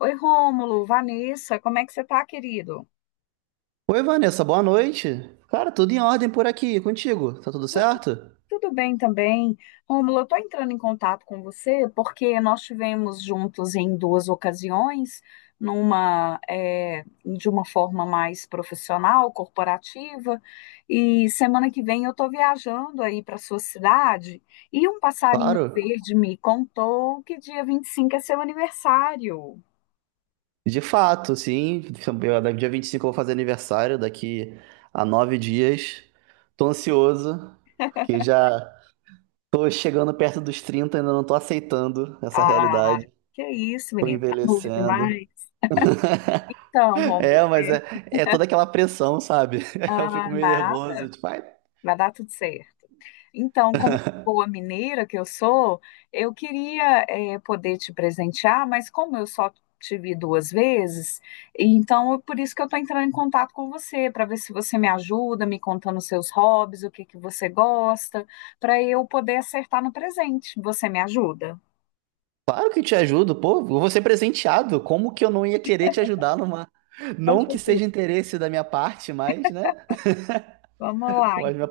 Oi, Rômulo, Vanessa, como é que você tá, querido? Oi, Vanessa, boa noite. Cara, tudo em ordem por aqui, contigo? Tá tudo certo? Tudo bem também. Rômulo, eu tô entrando em contato com você porque nós tivemos juntos em duas ocasiões, numa, de uma forma mais profissional, corporativa, e semana que vem eu tô viajando aí para sua cidade e um passarinho Claro. verde me contou que dia 25 é seu aniversário. De fato, sim. Dia 25 eu vou fazer aniversário, daqui a 9 dias. Tô ansioso, porque já tô chegando perto dos trinta, ainda não tô aceitando essa Ah, realidade. que isso, Tô menino, tá novo envelhecendo. demais. Então, É, Rômulo, mas é, é, é toda aquela pressão, sabe? Eu ah, fico meio nada. nervoso, tipo, ai. Vai dar tudo certo. Então, como boa mineira que eu sou, eu queria poder te presentear, mas como eu só te vi duas vezes, então é por isso que eu estou entrando em contato com você, para ver se você me ajuda, me contando os seus hobbies, o que que você gosta, para eu poder acertar no presente. Você me ajuda? Claro que te ajudo, pô, eu vou ser presenteado. Como que eu não ia querer te ajudar numa. Não Conte que tudo. seja interesse da minha parte, mas, né? Vamos lá. Mas minha-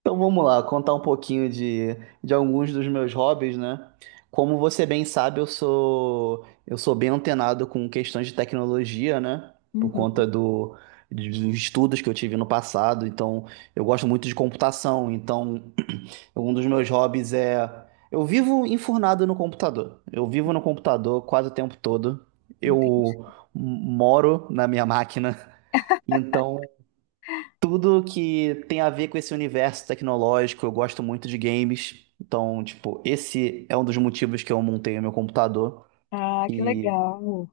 Então vamos lá, contar um pouquinho de alguns dos meus hobbies, né? Como você bem sabe, eu sou bem antenado com questões de tecnologia, né? Por Uhum, conta do, dos estudos que eu tive no passado. Então, eu gosto muito de computação. Então, um dos meus hobbies é. Eu vivo enfurnado no computador. Eu vivo no computador quase o tempo todo. Eu entendi. moro na minha máquina. Então, tudo que tem a ver com esse universo tecnológico, eu gosto muito de games. Então, tipo, esse é um dos motivos que eu montei o meu computador. Ah, que E legal.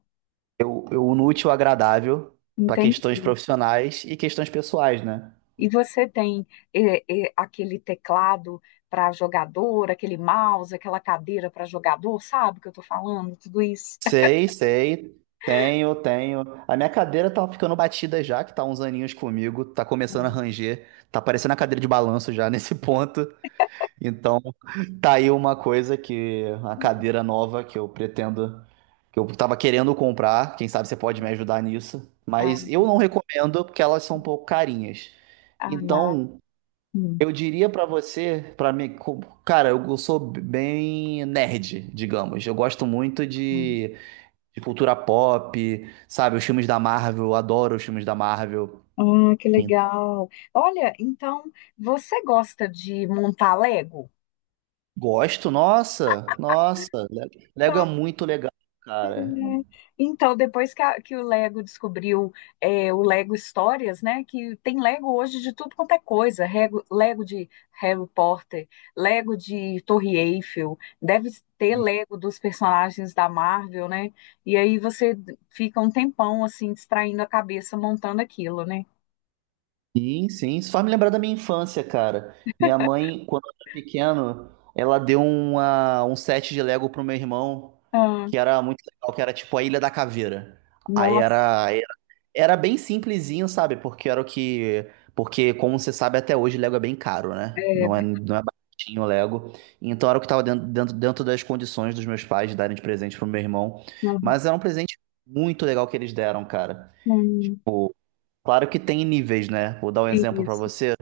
eu uno o útil ao agradável para Entendi. questões profissionais e questões pessoais, né? E você tem aquele teclado para jogador, aquele mouse, aquela cadeira para jogador, sabe o que eu estou falando? Tudo isso. Sei, sei. Tenho, tenho. A minha cadeira tá ficando batida já, que tá uns aninhos comigo, tá começando a Sim. ranger, tá parecendo a cadeira de balanço já nesse ponto. Então, tá aí uma coisa que a cadeira nova que eu pretendo, que eu tava querendo comprar, quem sabe você pode me ajudar nisso, Ah, mas eu não recomendo porque elas são um pouco carinhas. ah, Então, hum, eu diria pra você, pra mim, cara, eu sou bem nerd, digamos. Eu gosto muito hum. De cultura pop, sabe? Os filmes da Marvel, eu adoro os filmes da Marvel. Ah, que Então, legal. Olha, então você gosta de montar Lego? gosto, nossa, nossa. Lego é muito legal, É. cara. Então, depois que, que o Lego descobriu é, o Lego Histórias, né? Que tem Lego hoje de tudo quanto é coisa. Lego de Harry Potter, Lego de Torre Eiffel, deve ter Lego dos personagens da Marvel, né? E aí você fica um tempão assim, distraindo a cabeça, montando aquilo, né? Sim, sim. Isso faz me lembrar da minha infância, cara. Minha mãe, quando eu era pequeno, ela deu um set de Lego pro meu irmão, Ah, que era muito legal, que era tipo a Ilha da Caveira. Aí nossa, era Era bem simplesinho, sabe? Porque era o que. Porque, como você sabe, até hoje Lego é bem caro, né? É, Não é baratinho o Lego. Então era o que estava dentro das condições dos meus pais de darem de presente pro meu irmão. hum, Mas era um presente muito legal que eles deram, cara. hum, Tipo, claro que tem níveis, né? Vou dar um exemplo pra isso, você.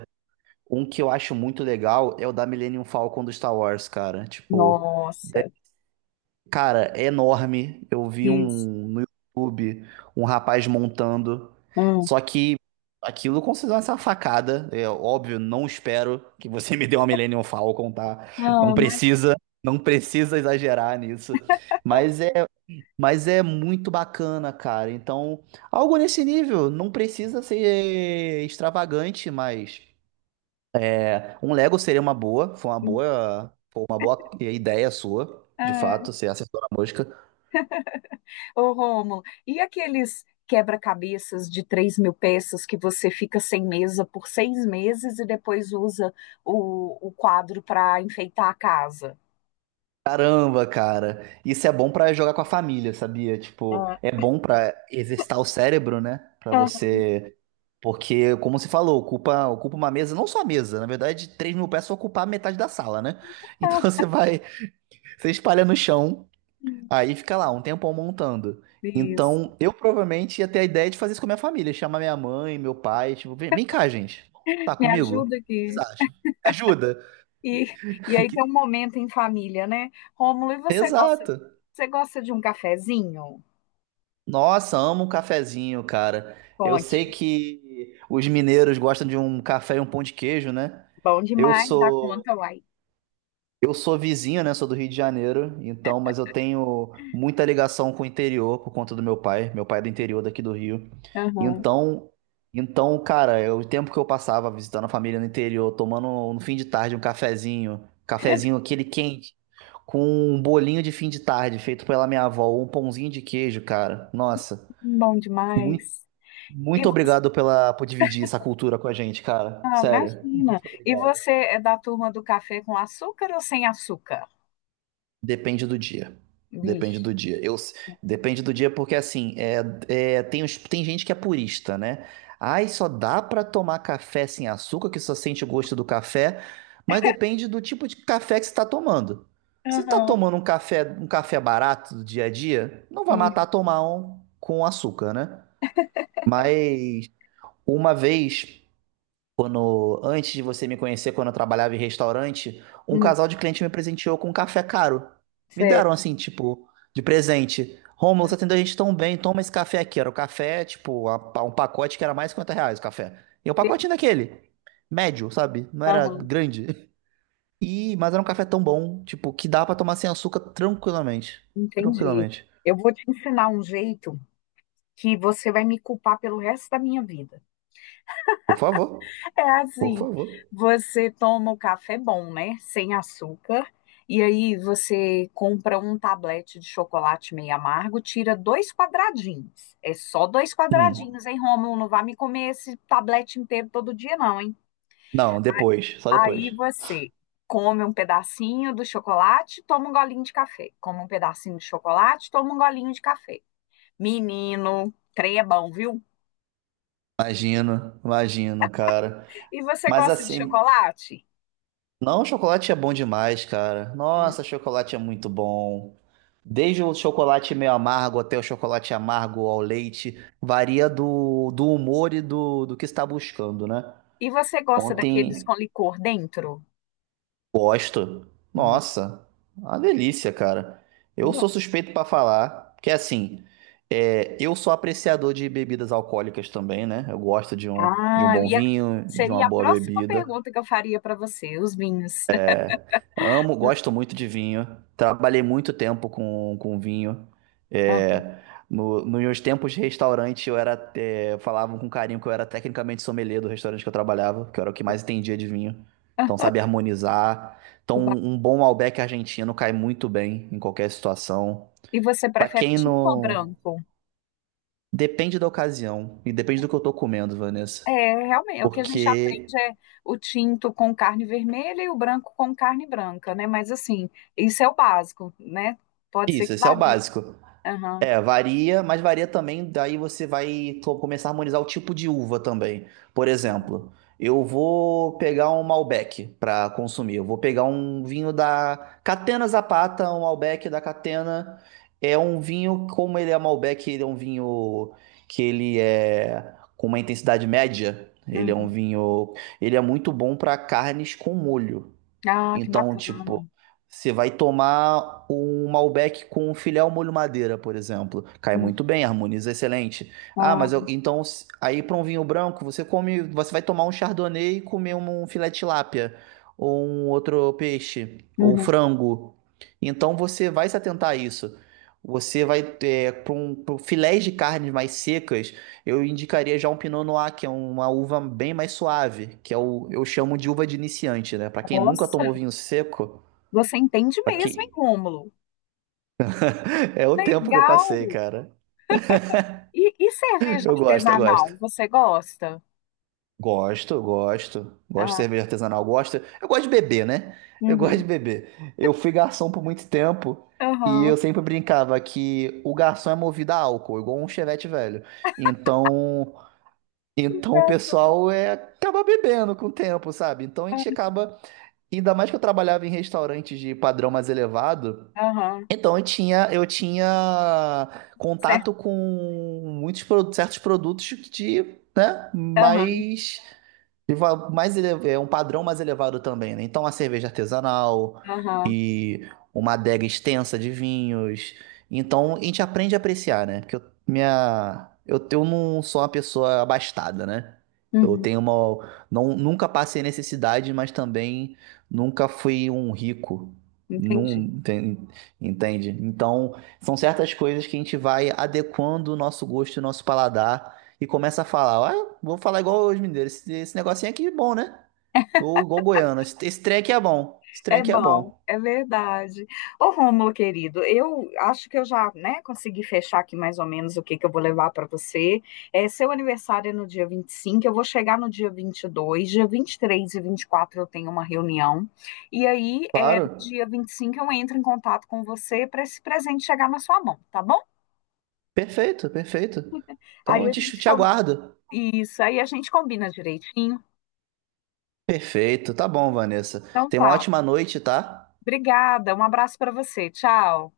Um que eu acho muito legal é o da Millennium Falcon do Star Wars, cara. Tipo, nossa, cara, é enorme. Eu vi isso. um no YouTube, um rapaz montando. Hum. Só que aquilo considera uma facada. É óbvio, não espero que você me dê uma Millennium Falcon, tá? Não Ah, precisa, não precisa exagerar nisso. Mas é, mas é muito bacana, cara. Então, algo nesse nível, não precisa ser extravagante, mas é, um Lego seria uma boa, foi uma imagina. boa, foi uma boa ideia sua, de fato, ser acertou na mosca. Ô, Rômulo, e aqueles quebra-cabeças de 3.000 peças que você fica sem mesa por 6 meses e depois usa o quadro para enfeitar a casa? Caramba, cara. Isso é bom pra jogar com a família, sabia? Tipo, Ah, é bom pra exercitar o cérebro, né? Pra ah, você. Porque, como você falou, ocupa uma mesa, não só a mesa, na verdade, 3.000 peças ocupar metade da sala, né? Então você vai, você espalha no chão, aí fica lá um tempão montando. isso. Então, eu provavelmente ia ter a ideia de fazer isso com a minha família, chamar minha mãe, meu pai, tipo, vem, vem cá, gente, tá Me comigo? O ajuda que vocês aqui. acham? Ajuda? E, e aí tem um Que- momento em família, né? Rômulo, e exato. você gosta de um cafezinho? Nossa, amo um cafezinho, cara. Eu Conte. sei que os mineiros gostam de um café e um pão de queijo, né? Bom Eu demais, dá sou conta, uai. eu sou vizinho, né? Sou do Rio de Janeiro, então, mas eu tenho muita ligação com o interior por conta do meu pai. Meu pai é do interior daqui do Rio. Aham, Então, então, cara, eu- o tempo que eu passava visitando a família no interior, tomando no fim de tarde um cafezinho, cafezinho aquele quente, com um bolinho de fim de tarde feito pela minha avó, ou um pãozinho de queijo, cara. Nossa. bom demais. Muito obrigado pela, por dividir essa cultura com a gente, cara. Ah, Sério, imagina. muito E obrigado. você é da turma do café com açúcar ou sem açúcar? Depende do dia. Depende Vixe. do dia. Eu, depende do dia porque, assim, tem, tem gente que é purista, né? Ai, só dá pra tomar café sem açúcar, que só sente o gosto do café. Mas depende do tipo de café que você tá tomando. Se você tá Aham. tomando um café barato do dia a dia, não vai E, matar tomar um com açúcar, né? Mas uma vez. Quando, antes de você me conhecer, quando eu trabalhava em restaurante, um hum, casal de cliente me presenteou com um café caro. Me certo. deram assim, tipo, de presente. Rômulo, você atendeu a gente tão bem, toma esse café aqui. Era o café, tipo, um pacote que era mais de R$ 50 o café. E o Que- pacotinho daquele, médio, sabe? Não era Aham, grande. E, mas era um café tão bom, tipo, que dá pra tomar sem açúcar tranquilamente. entendi. Tranquilamente. Eu vou te ensinar um jeito que você vai me culpar pelo resto da minha vida. Por favor, É por assim, favor. você toma o café bom, né? Sem açúcar. E aí você compra um tablete de chocolate meio amargo, tira dois quadradinhos. É só dois Hum. quadradinhos, hein, Rômulo? Não vai me comer esse tablete inteiro todo dia, não, hein? Não, depois, só Aí depois. você come um pedacinho do chocolate, toma um golinho de café. Come um pedacinho de chocolate, toma um golinho de café. Menino, trem é bom, viu? Imagino, imagino, cara. E você Mas gosta de assim, chocolate? não, chocolate é bom demais, cara. Hum. Nossa, chocolate é muito bom. Desde o chocolate meio amargo até o chocolate amargo ao leite, varia do humor e do que está buscando, né? E você gosta daqueles Ontem, com licor dentro? gosto. Hum, Nossa, uma delícia, cara. Eu bom. sou suspeito pra falar, porque assim, é, eu sou apreciador de bebidas alcoólicas também, né? Eu gosto de um Ah, eu bom vinho, de uma seria a boa próxima bebida. pergunta que eu faria para você, os vinhos. Amo, gosto muito de vinho. Trabalhei muito tempo com vinho. Ah, É, nos meus tempos de restaurante, eu era, é, falavam com carinho que eu era tecnicamente sommelier do restaurante que eu trabalhava, que eu era o que mais entendia de vinho. Então, ah, sabe harmonizar. Então, que ba- um bom Malbec argentino cai muito bem em qualquer situação. E você Pra prefere quem tinto ou não. branco? Depende da ocasião e depende do que eu tô comendo, Vanessa. É, realmente, o que a gente Porque. aprende é o tinto com carne vermelha e o branco com carne branca, né? Mas assim, isso é o básico, né? Pode ser Isso, que esse é o varie. básico. Aham, É, varia, mas varia também, daí você vai começar a harmonizar o tipo de uva também. Por exemplo, eu vou pegar um Malbec para consumir, eu vou pegar um vinho da Catena Zapata, um Malbec da Catena. É um vinho, como ele é Malbec, ele é um vinho que ele é com uma intensidade média. Ele é um uhum. vinho, ele é muito bom para carnes com molho. Ah, que Então, bacana. tipo, você vai tomar um Malbec com um filé ao molho madeira, por exemplo. Cai Uhum. muito bem, harmoniza excelente. Ah, Ah, mas eu, então, aí para um vinho branco, você come, você vai tomar um Chardonnay e comer um filé de tilápia, ou um outro peixe, ou uhum. frango. Então, você vai se atentar a isso. Você vai ter pra um filés de carnes mais secas, eu indicaria já um Pinot Noir, que é uma uva bem mais suave, que é o, eu chamo de uva de iniciante, né? Pra quem nunca Nossa, tomou vinho seco, você entende pra mesmo, hein, quem... Rômulo? é o tempo que eu Legal! passei, cara. E cerveja Eu artesanal, gosto. você gosta? Gosto, gosto. Gosto de Ah, cerveja artesanal, gosto. Eu gosto de beber, né? Eu gosto de uhum. beber. Eu fui garçom por muito tempo e eu Aham. sempre brincava que o garçom é movido a álcool, igual um chevette velho. Então, Que então o graça. pessoal é acaba bebendo com o tempo, sabe? Então a gente acaba ainda mais que eu trabalhava em restaurantes de padrão mais elevado, Aham, então eu tinha certo. contato com muitos certos produtos né, Aham, mais é um padrão mais elevado também, né? Então, a cerveja artesanal aham. e uma adega extensa de vinhos. Então, a gente aprende a apreciar, né? Porque eu não sou uma pessoa abastada, né? Eu Uhum. tenho uma. Não, nunca passei necessidade, mas também nunca fui um rico. Entendi. Não, tem- entende? Então, são certas coisas que a gente vai adequando o nosso gosto e o nosso paladar e começa a falar, ah, vou falar igual os mineiros, esse negocinho aqui é bom, né? Ou igual goiano, esse trem aqui é bom, esse trem É aqui é bom, bom. é verdade. Ô, Rômulo, querido, eu acho que eu já, né, consegui fechar aqui mais ou menos o que que eu vou levar para você. É, seu aniversário é no dia 25. Eu vou chegar no dia 22, dia 23 e 24 eu tenho uma reunião. E aí, é, no Claro, dia 25 eu entro em contato com você para esse presente chegar na sua mão, tá bom? perfeito, perfeito. Então Aí eu a gente, te com- aguardo. isso, aí a gente combina direitinho. Perfeito, tá bom, Vanessa. Então Tenha uma tá. ótima noite, tá? Obrigada, um abraço para você. Tchau.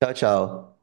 Tchau, tchau.